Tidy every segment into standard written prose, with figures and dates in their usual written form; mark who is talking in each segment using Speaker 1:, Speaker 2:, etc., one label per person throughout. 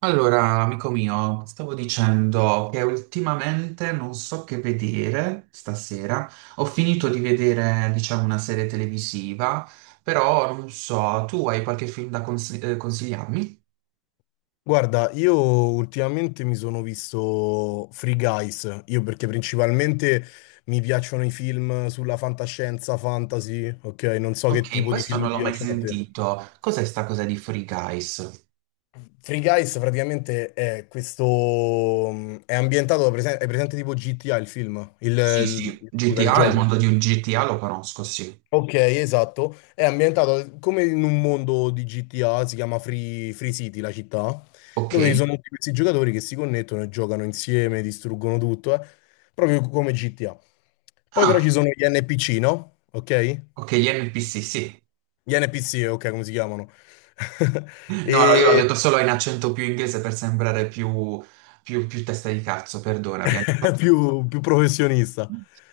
Speaker 1: Allora, amico mio, stavo dicendo che ultimamente non so che vedere stasera. Ho finito di vedere, diciamo, una serie televisiva, però non so, tu hai qualche film da consigliarmi?
Speaker 2: Guarda, io ultimamente mi sono visto Free Guys, io perché principalmente mi piacciono i film sulla fantascienza, fantasy, ok? Non so che
Speaker 1: Ok,
Speaker 2: tipo di
Speaker 1: questo
Speaker 2: film
Speaker 1: non
Speaker 2: ti
Speaker 1: l'ho mai
Speaker 2: piacciono a te.
Speaker 1: sentito. Cos'è sta cosa di Free Guys?
Speaker 2: Free Guys praticamente è questo... è ambientato, è presente tipo GTA il film,
Speaker 1: Sì, sì,
Speaker 2: scusa, il
Speaker 1: GTA, il mondo
Speaker 2: gioco.
Speaker 1: di un GTA lo conosco, sì.
Speaker 2: Ok, esatto. È ambientata come in un mondo di GTA, si chiama Free, Free City, la città,
Speaker 1: Ok.
Speaker 2: dove ci sono Mhm. tutti questi giocatori che si connettono e giocano insieme, distruggono tutto, proprio come GTA. Poi però ci
Speaker 1: Ah,
Speaker 2: sono gli NPC, no? Ok?
Speaker 1: ok, gli NPC, sì.
Speaker 2: Gli NPC, ok, come si chiamano?
Speaker 1: No, no, io l'ho detto
Speaker 2: E
Speaker 1: solo in accento più inglese per sembrare più, più testa di cazzo, perdonami.
Speaker 2: più, più professionista.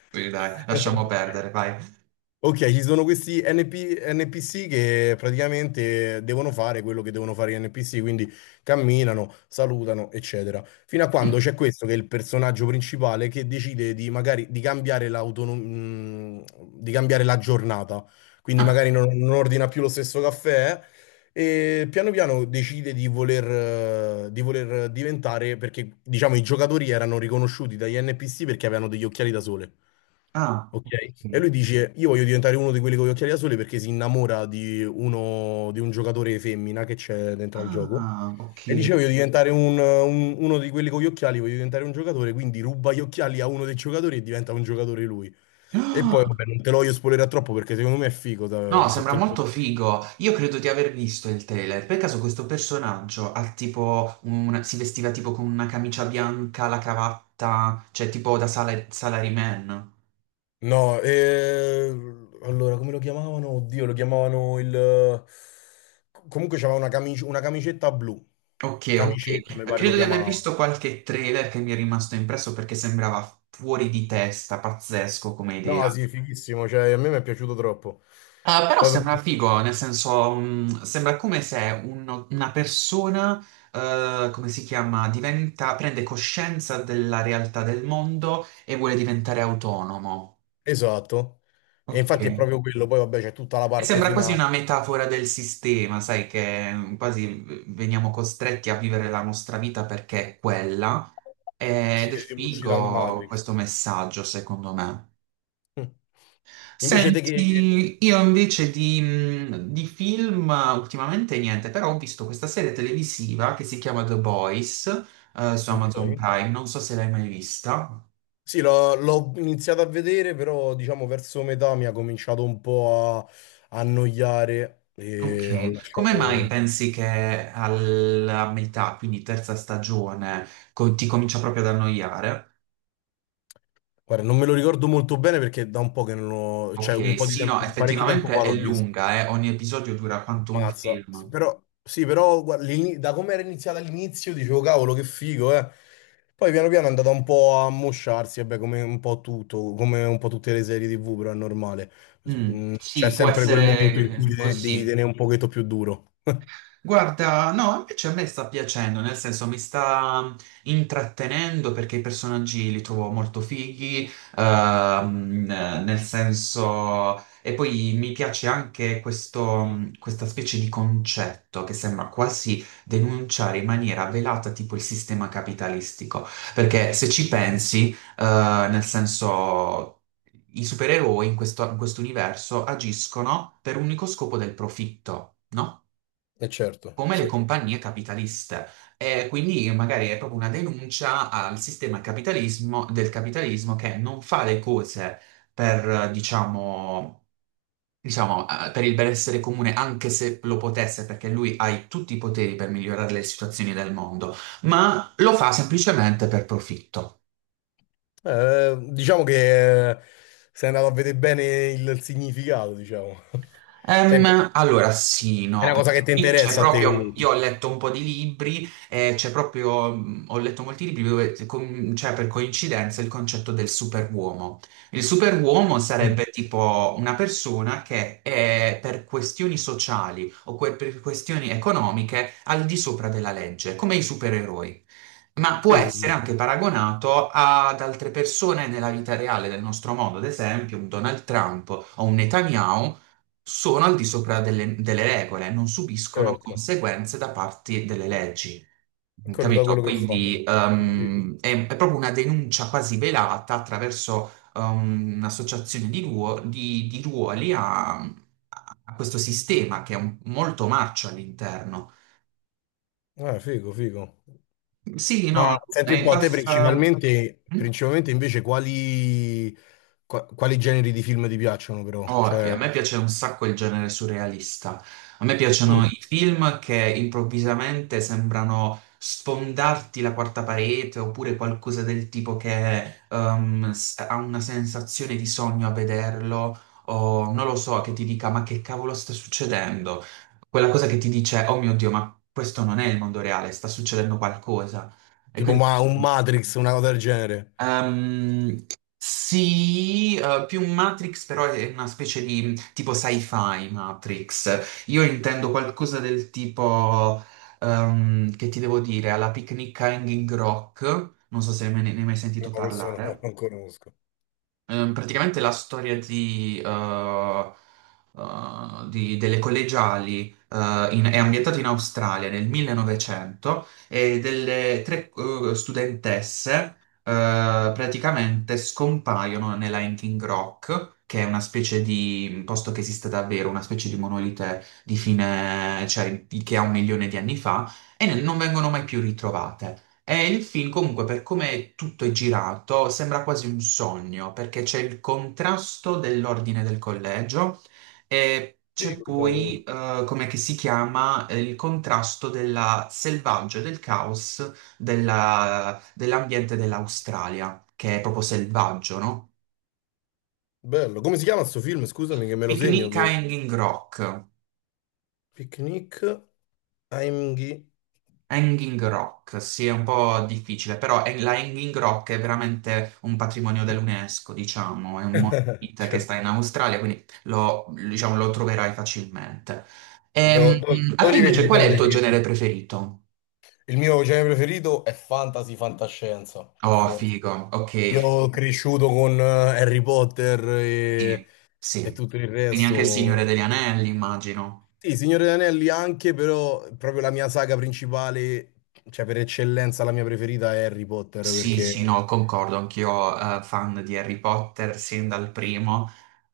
Speaker 1: Sì, dai, lasciamo perdere, vai.
Speaker 2: Ok, ci sono questi NP NPC che praticamente devono fare quello che devono fare gli NPC, quindi camminano, salutano, eccetera. Fino a quando
Speaker 1: Mm.
Speaker 2: c'è questo che è il personaggio principale che decide di magari di cambiare l'autonomia, di cambiare la giornata. Quindi
Speaker 1: Ah,
Speaker 2: magari non ordina più lo stesso caffè, e piano piano decide di voler diventare, perché diciamo i giocatori erano riconosciuti dagli NPC perché avevano degli occhiali da sole.
Speaker 1: ah,
Speaker 2: Ok?
Speaker 1: ok.
Speaker 2: E lui dice: Io voglio diventare uno di quelli con gli occhiali da sole perché si innamora di uno di un giocatore femmina che c'è dentro al gioco.
Speaker 1: Ah, ok.
Speaker 2: E dice: Voglio diventare uno di quelli con gli occhiali, voglio diventare un giocatore. Quindi ruba gli occhiali a uno dei giocatori e diventa un giocatore lui. E poi,
Speaker 1: Ah,
Speaker 2: vabbè, non te lo voglio spoilerare troppo perché secondo me è figo.
Speaker 1: no,
Speaker 2: Se
Speaker 1: sembra
Speaker 2: te lo...
Speaker 1: molto figo. Io credo di aver visto il trailer. Per caso questo personaggio ha tipo si vestiva tipo con una camicia bianca, la cravatta, cioè tipo da salaryman.
Speaker 2: No, allora come lo chiamavano? Oddio, lo chiamavano il. Comunque c'aveva una una camicetta blu.
Speaker 1: Ok,
Speaker 2: Camicetta, mi
Speaker 1: ok.
Speaker 2: pare lo
Speaker 1: Credo di aver visto
Speaker 2: chiamavano.
Speaker 1: qualche trailer che mi è rimasto impresso perché sembrava fuori di testa, pazzesco come
Speaker 2: No,
Speaker 1: idea.
Speaker 2: sì, fighissimo, cioè a me mi è piaciuto troppo.
Speaker 1: Ah, però
Speaker 2: Poi
Speaker 1: sembra
Speaker 2: per-
Speaker 1: figo, nel senso, sembra come se una persona, come si chiama, diventa, prende coscienza della realtà del mondo e vuole diventare autonomo.
Speaker 2: Esatto. E
Speaker 1: Ok.
Speaker 2: infatti è proprio quello, poi vabbè c'è tutta la
Speaker 1: E
Speaker 2: parte
Speaker 1: sembra quasi una
Speaker 2: finale,
Speaker 1: metafora del sistema, sai, che quasi veniamo costretti a vivere la nostra vita perché è quella. Ed
Speaker 2: sì,
Speaker 1: è
Speaker 2: tipo uscita dal
Speaker 1: figo
Speaker 2: Matrix.
Speaker 1: questo messaggio, secondo me.
Speaker 2: Mm. Invece te che...
Speaker 1: Senti, io invece di, di film, ultimamente niente, però ho visto questa serie televisiva che si chiama The Boys, su
Speaker 2: Ok.
Speaker 1: Amazon Prime, non so se l'hai mai vista.
Speaker 2: Sì, l'ho iniziato a vedere, però diciamo verso metà mi ha cominciato un po' a annoiare e ho
Speaker 1: Ok, come mai
Speaker 2: lasciato...
Speaker 1: pensi che alla metà, quindi terza stagione, ti comincia proprio ad annoiare?
Speaker 2: Guarda, non me lo ricordo molto bene perché da un po' che non l'ho... cioè un
Speaker 1: Ok,
Speaker 2: po' di
Speaker 1: sì, no,
Speaker 2: tempo, parecchio tempo
Speaker 1: effettivamente
Speaker 2: fa
Speaker 1: è
Speaker 2: l'ho visto.
Speaker 1: lunga, ogni episodio dura quanto un
Speaker 2: Mazza, sì,
Speaker 1: film.
Speaker 2: però, sì, però guarda, da come era iniziata all'inizio dicevo cavolo che figo, eh. Poi piano piano è andata un po' a mosciarsi, vabbè, come un po' tutto, come un po' tutte le serie TV, però è normale.
Speaker 1: Mm,
Speaker 2: Mm, c'è
Speaker 1: sì, può
Speaker 2: sempre quel
Speaker 1: essere,
Speaker 2: momento in cui devi
Speaker 1: così.
Speaker 2: tenere un pochetto più duro.
Speaker 1: Guarda, no, invece a me sta piacendo, nel senso mi sta intrattenendo perché i personaggi li trovo molto fighi, ehm, nel senso. E poi mi piace anche questo, questa specie di concetto che sembra quasi denunciare in maniera velata tipo il sistema capitalistico, perché se ci pensi, nel senso. I supereroi in questo universo agiscono per un unico scopo del profitto, no?
Speaker 2: E certo,
Speaker 1: Come le
Speaker 2: sì.
Speaker 1: compagnie capitaliste. E quindi magari è proprio una denuncia al sistema capitalismo, del capitalismo che non fa le cose per, diciamo, per il benessere comune, anche se lo potesse, perché lui ha tutti i poteri per migliorare le situazioni del mondo, ma lo fa semplicemente per profitto.
Speaker 2: Diciamo che sei andato a vedere bene il significato, diciamo. Cioè, è
Speaker 1: Allora, sì, no,
Speaker 2: una cosa che
Speaker 1: perché
Speaker 2: ti
Speaker 1: qui c'è
Speaker 2: interessa a te
Speaker 1: proprio, io ho
Speaker 2: comunque.
Speaker 1: letto un po' di libri, c'è proprio, ho letto molti libri dove c'è per coincidenza il concetto del superuomo. Il superuomo
Speaker 2: Mm.
Speaker 1: sarebbe tipo una persona che è per questioni sociali o per questioni economiche al di sopra della legge, come i supereroi. Ma può
Speaker 2: Sì, sì,
Speaker 1: essere
Speaker 2: sì,
Speaker 1: anche paragonato ad altre persone nella vita reale del nostro mondo, ad esempio un Donald Trump o un Netanyahu sono al di sopra delle regole, non subiscono
Speaker 2: certo.
Speaker 1: conseguenze da parte delle leggi.
Speaker 2: Quello da
Speaker 1: Capito?
Speaker 2: quello che fanno.
Speaker 1: Quindi è proprio una denuncia quasi velata attraverso un'associazione di, di ruoli a questo sistema che è molto marcio all'interno.
Speaker 2: Figo, figo.
Speaker 1: Sì, no,
Speaker 2: Ma senti un
Speaker 1: è
Speaker 2: po', te
Speaker 1: basta.
Speaker 2: principalmente,
Speaker 1: Mm?
Speaker 2: principalmente invece quali, quali generi di film ti piacciono però?
Speaker 1: Oh, e
Speaker 2: Cioè,
Speaker 1: a me piace un sacco il genere surrealista. A me piacciono
Speaker 2: mm,
Speaker 1: i film che improvvisamente sembrano sfondarti la quarta parete oppure qualcosa del tipo che ha una sensazione di sogno a vederlo o non lo so, che ti dica ma che cavolo sta succedendo? Quella cosa che ti dice oh mio Dio, ma questo non è il mondo reale, sta succedendo qualcosa. E
Speaker 2: tipo
Speaker 1: quindi
Speaker 2: ma, un Matrix, una cosa del genere?
Speaker 1: Ehm, sì, più Matrix, però è una specie di tipo sci-fi Matrix. Io intendo qualcosa del tipo, che ti devo dire, alla Picnic a Hanging Rock. Non so se ne hai mai
Speaker 2: No,
Speaker 1: sentito
Speaker 2: questo no,
Speaker 1: parlare.
Speaker 2: non conosco.
Speaker 1: Praticamente la storia delle collegiali, è ambientata in Australia nel 1900 e delle tre studentesse praticamente scompaiono nella Hanging Rock, che è una specie di posto che esiste davvero, una specie di monolite di fine, cioè che ha un milione di anni fa, e non vengono mai più ritrovate. E il film comunque per come tutto è girato sembra quasi un sogno perché c'è il contrasto dell'ordine del collegio e c'è
Speaker 2: Figo,
Speaker 1: poi,
Speaker 2: cavolo.
Speaker 1: come che si chiama, il contrasto della selvaggio e del caos dell'ambiente dell'Australia, che è proprio selvaggio, no?
Speaker 2: Bello. Come si chiama sto film? Scusami che me lo segno
Speaker 1: Picnic a
Speaker 2: che...
Speaker 1: Hanging Rock.
Speaker 2: Picnic, Heimgeh...
Speaker 1: Hanging Rock, sì, è un po' difficile, però la Hanging Rock è veramente un patrimonio dell'UNESCO, diciamo, è un monumento che
Speaker 2: Certo.
Speaker 1: sta in Australia, quindi lo, diciamo, lo troverai facilmente. Mm. A
Speaker 2: Dove
Speaker 1: te
Speaker 2: li vedi
Speaker 1: invece
Speaker 2: di
Speaker 1: qual è
Speaker 2: solito
Speaker 1: il
Speaker 2: i
Speaker 1: tuo
Speaker 2: film?
Speaker 1: genere preferito?
Speaker 2: Il mio genere preferito è fantasy, fantascienza, per
Speaker 1: Oh,
Speaker 2: forza.
Speaker 1: figo, ok,
Speaker 2: Io ho cresciuto con Harry Potter
Speaker 1: sì,
Speaker 2: e
Speaker 1: sì.
Speaker 2: tutto il
Speaker 1: Quindi anche il Signore
Speaker 2: resto.
Speaker 1: degli Anelli, immagino.
Speaker 2: Sì, Signore degli Anelli anche, però proprio la mia saga principale, cioè per eccellenza la mia preferita è Harry Potter,
Speaker 1: Sì, sì,
Speaker 2: perché
Speaker 1: no, concordo, anch'io, fan di Harry Potter sin dal primo.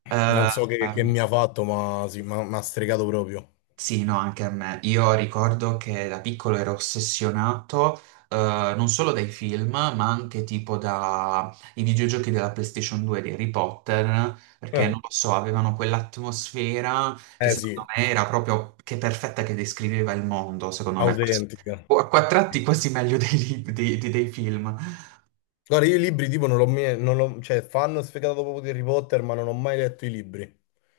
Speaker 1: Eh,
Speaker 2: non so che
Speaker 1: ehm,
Speaker 2: mi ha fatto, ma sì, mi ha stregato proprio.
Speaker 1: Sì, no, anche a me. Io ricordo che da piccolo ero ossessionato, eh, non solo dai film, ma anche tipo dai videogiochi della PlayStation 2 di Harry Potter, perché non lo so, avevano quell'atmosfera che
Speaker 2: Eh sì,
Speaker 1: secondo me era proprio che perfetta che descriveva il mondo, secondo me.
Speaker 2: autentica.
Speaker 1: O a quattro tratti quasi meglio dei film.
Speaker 2: Guarda, io i libri tipo non l'ho mai, non l'ho- cioè fanno sfegato proprio di Harry Potter, ma non ho mai letto i libri.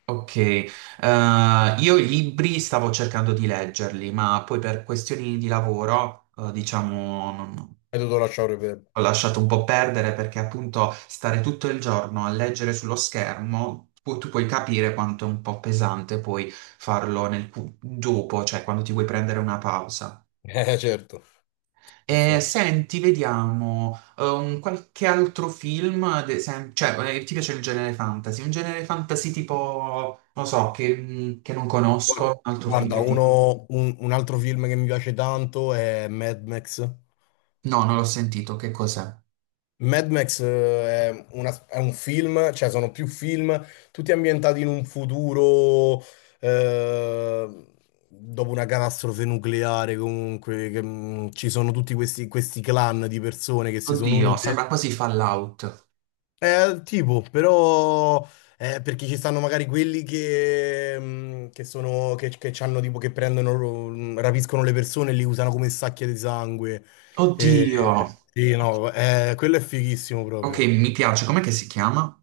Speaker 1: Ok, io i libri stavo cercando di leggerli, ma poi per questioni di lavoro, diciamo,
Speaker 2: E dovuto lasciare per...
Speaker 1: ho lasciato un po' perdere perché appunto stare tutto il giorno a leggere sullo schermo, tu puoi capire quanto è un po' pesante poi farlo nel dopo, cioè quando ti vuoi prendere una pausa.
Speaker 2: Eh certo, per
Speaker 1: E
Speaker 2: forza.
Speaker 1: senti, vediamo, un qualche altro film, cioè, ti piace il genere fantasy? Un genere fantasy tipo, non so, che non
Speaker 2: Guarda,
Speaker 1: conosco, un altro film
Speaker 2: guarda,
Speaker 1: che tipo.
Speaker 2: un altro film che mi piace tanto è Mad Max.
Speaker 1: No, non l'ho sentito, che cos'è?
Speaker 2: Mad Max è, è un film, cioè sono più film, tutti ambientati in un futuro eh, dopo una catastrofe nucleare, comunque, che, ci sono tutti questi, questi clan di persone che si sono
Speaker 1: Oddio,
Speaker 2: unite.
Speaker 1: sembra quasi Fallout.
Speaker 2: Tipo, però, perché ci stanno magari quelli che sono, che c'hanno tipo, che prendono, rapiscono le persone e li usano come sacche di sangue. Eh,
Speaker 1: Oddio.
Speaker 2: sì, no, quello è fighissimo
Speaker 1: Ok,
Speaker 2: proprio.
Speaker 1: mi piace. Com'è che si chiama?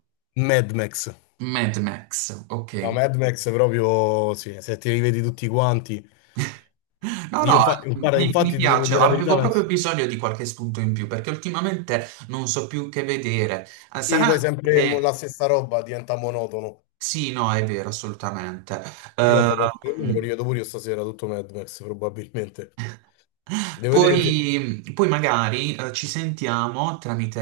Speaker 2: Mad Max.
Speaker 1: Mad Max,
Speaker 2: No,
Speaker 1: ok.
Speaker 2: Mad Max proprio, sì, se ti rivedi tutti quanti.
Speaker 1: No,
Speaker 2: Io,
Speaker 1: no,
Speaker 2: guarda,
Speaker 1: mi
Speaker 2: infatti, ti devo
Speaker 1: piace.
Speaker 2: dire la verità,
Speaker 1: Avevo
Speaker 2: penso.
Speaker 1: proprio bisogno di qualche spunto in più perché ultimamente non so più che vedere. Eh,
Speaker 2: Sì, poi
Speaker 1: Sarà
Speaker 2: sempre
Speaker 1: che.
Speaker 2: la stessa roba diventa monotono.
Speaker 1: Sì, no, è vero, assolutamente.
Speaker 2: Ti guarda, penso che me lo
Speaker 1: Ehm,
Speaker 2: rivedo pure io stasera, tutto Mad Max, probabilmente. Devo vedere se...
Speaker 1: poi magari, ci sentiamo tramite,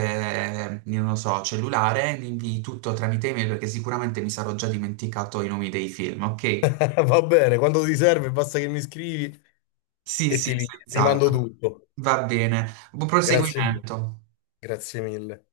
Speaker 1: io non so, cellulare, mi invii tutto tramite email perché sicuramente mi sarò già dimenticato i nomi dei film, ok?
Speaker 2: Va bene, quando ti serve basta che mi scrivi
Speaker 1: Sì,
Speaker 2: e
Speaker 1: sì,
Speaker 2: ti mando
Speaker 1: senz'altro.
Speaker 2: tutto.
Speaker 1: Va bene. Buon
Speaker 2: Grazie mille,
Speaker 1: proseguimento.
Speaker 2: grazie mille.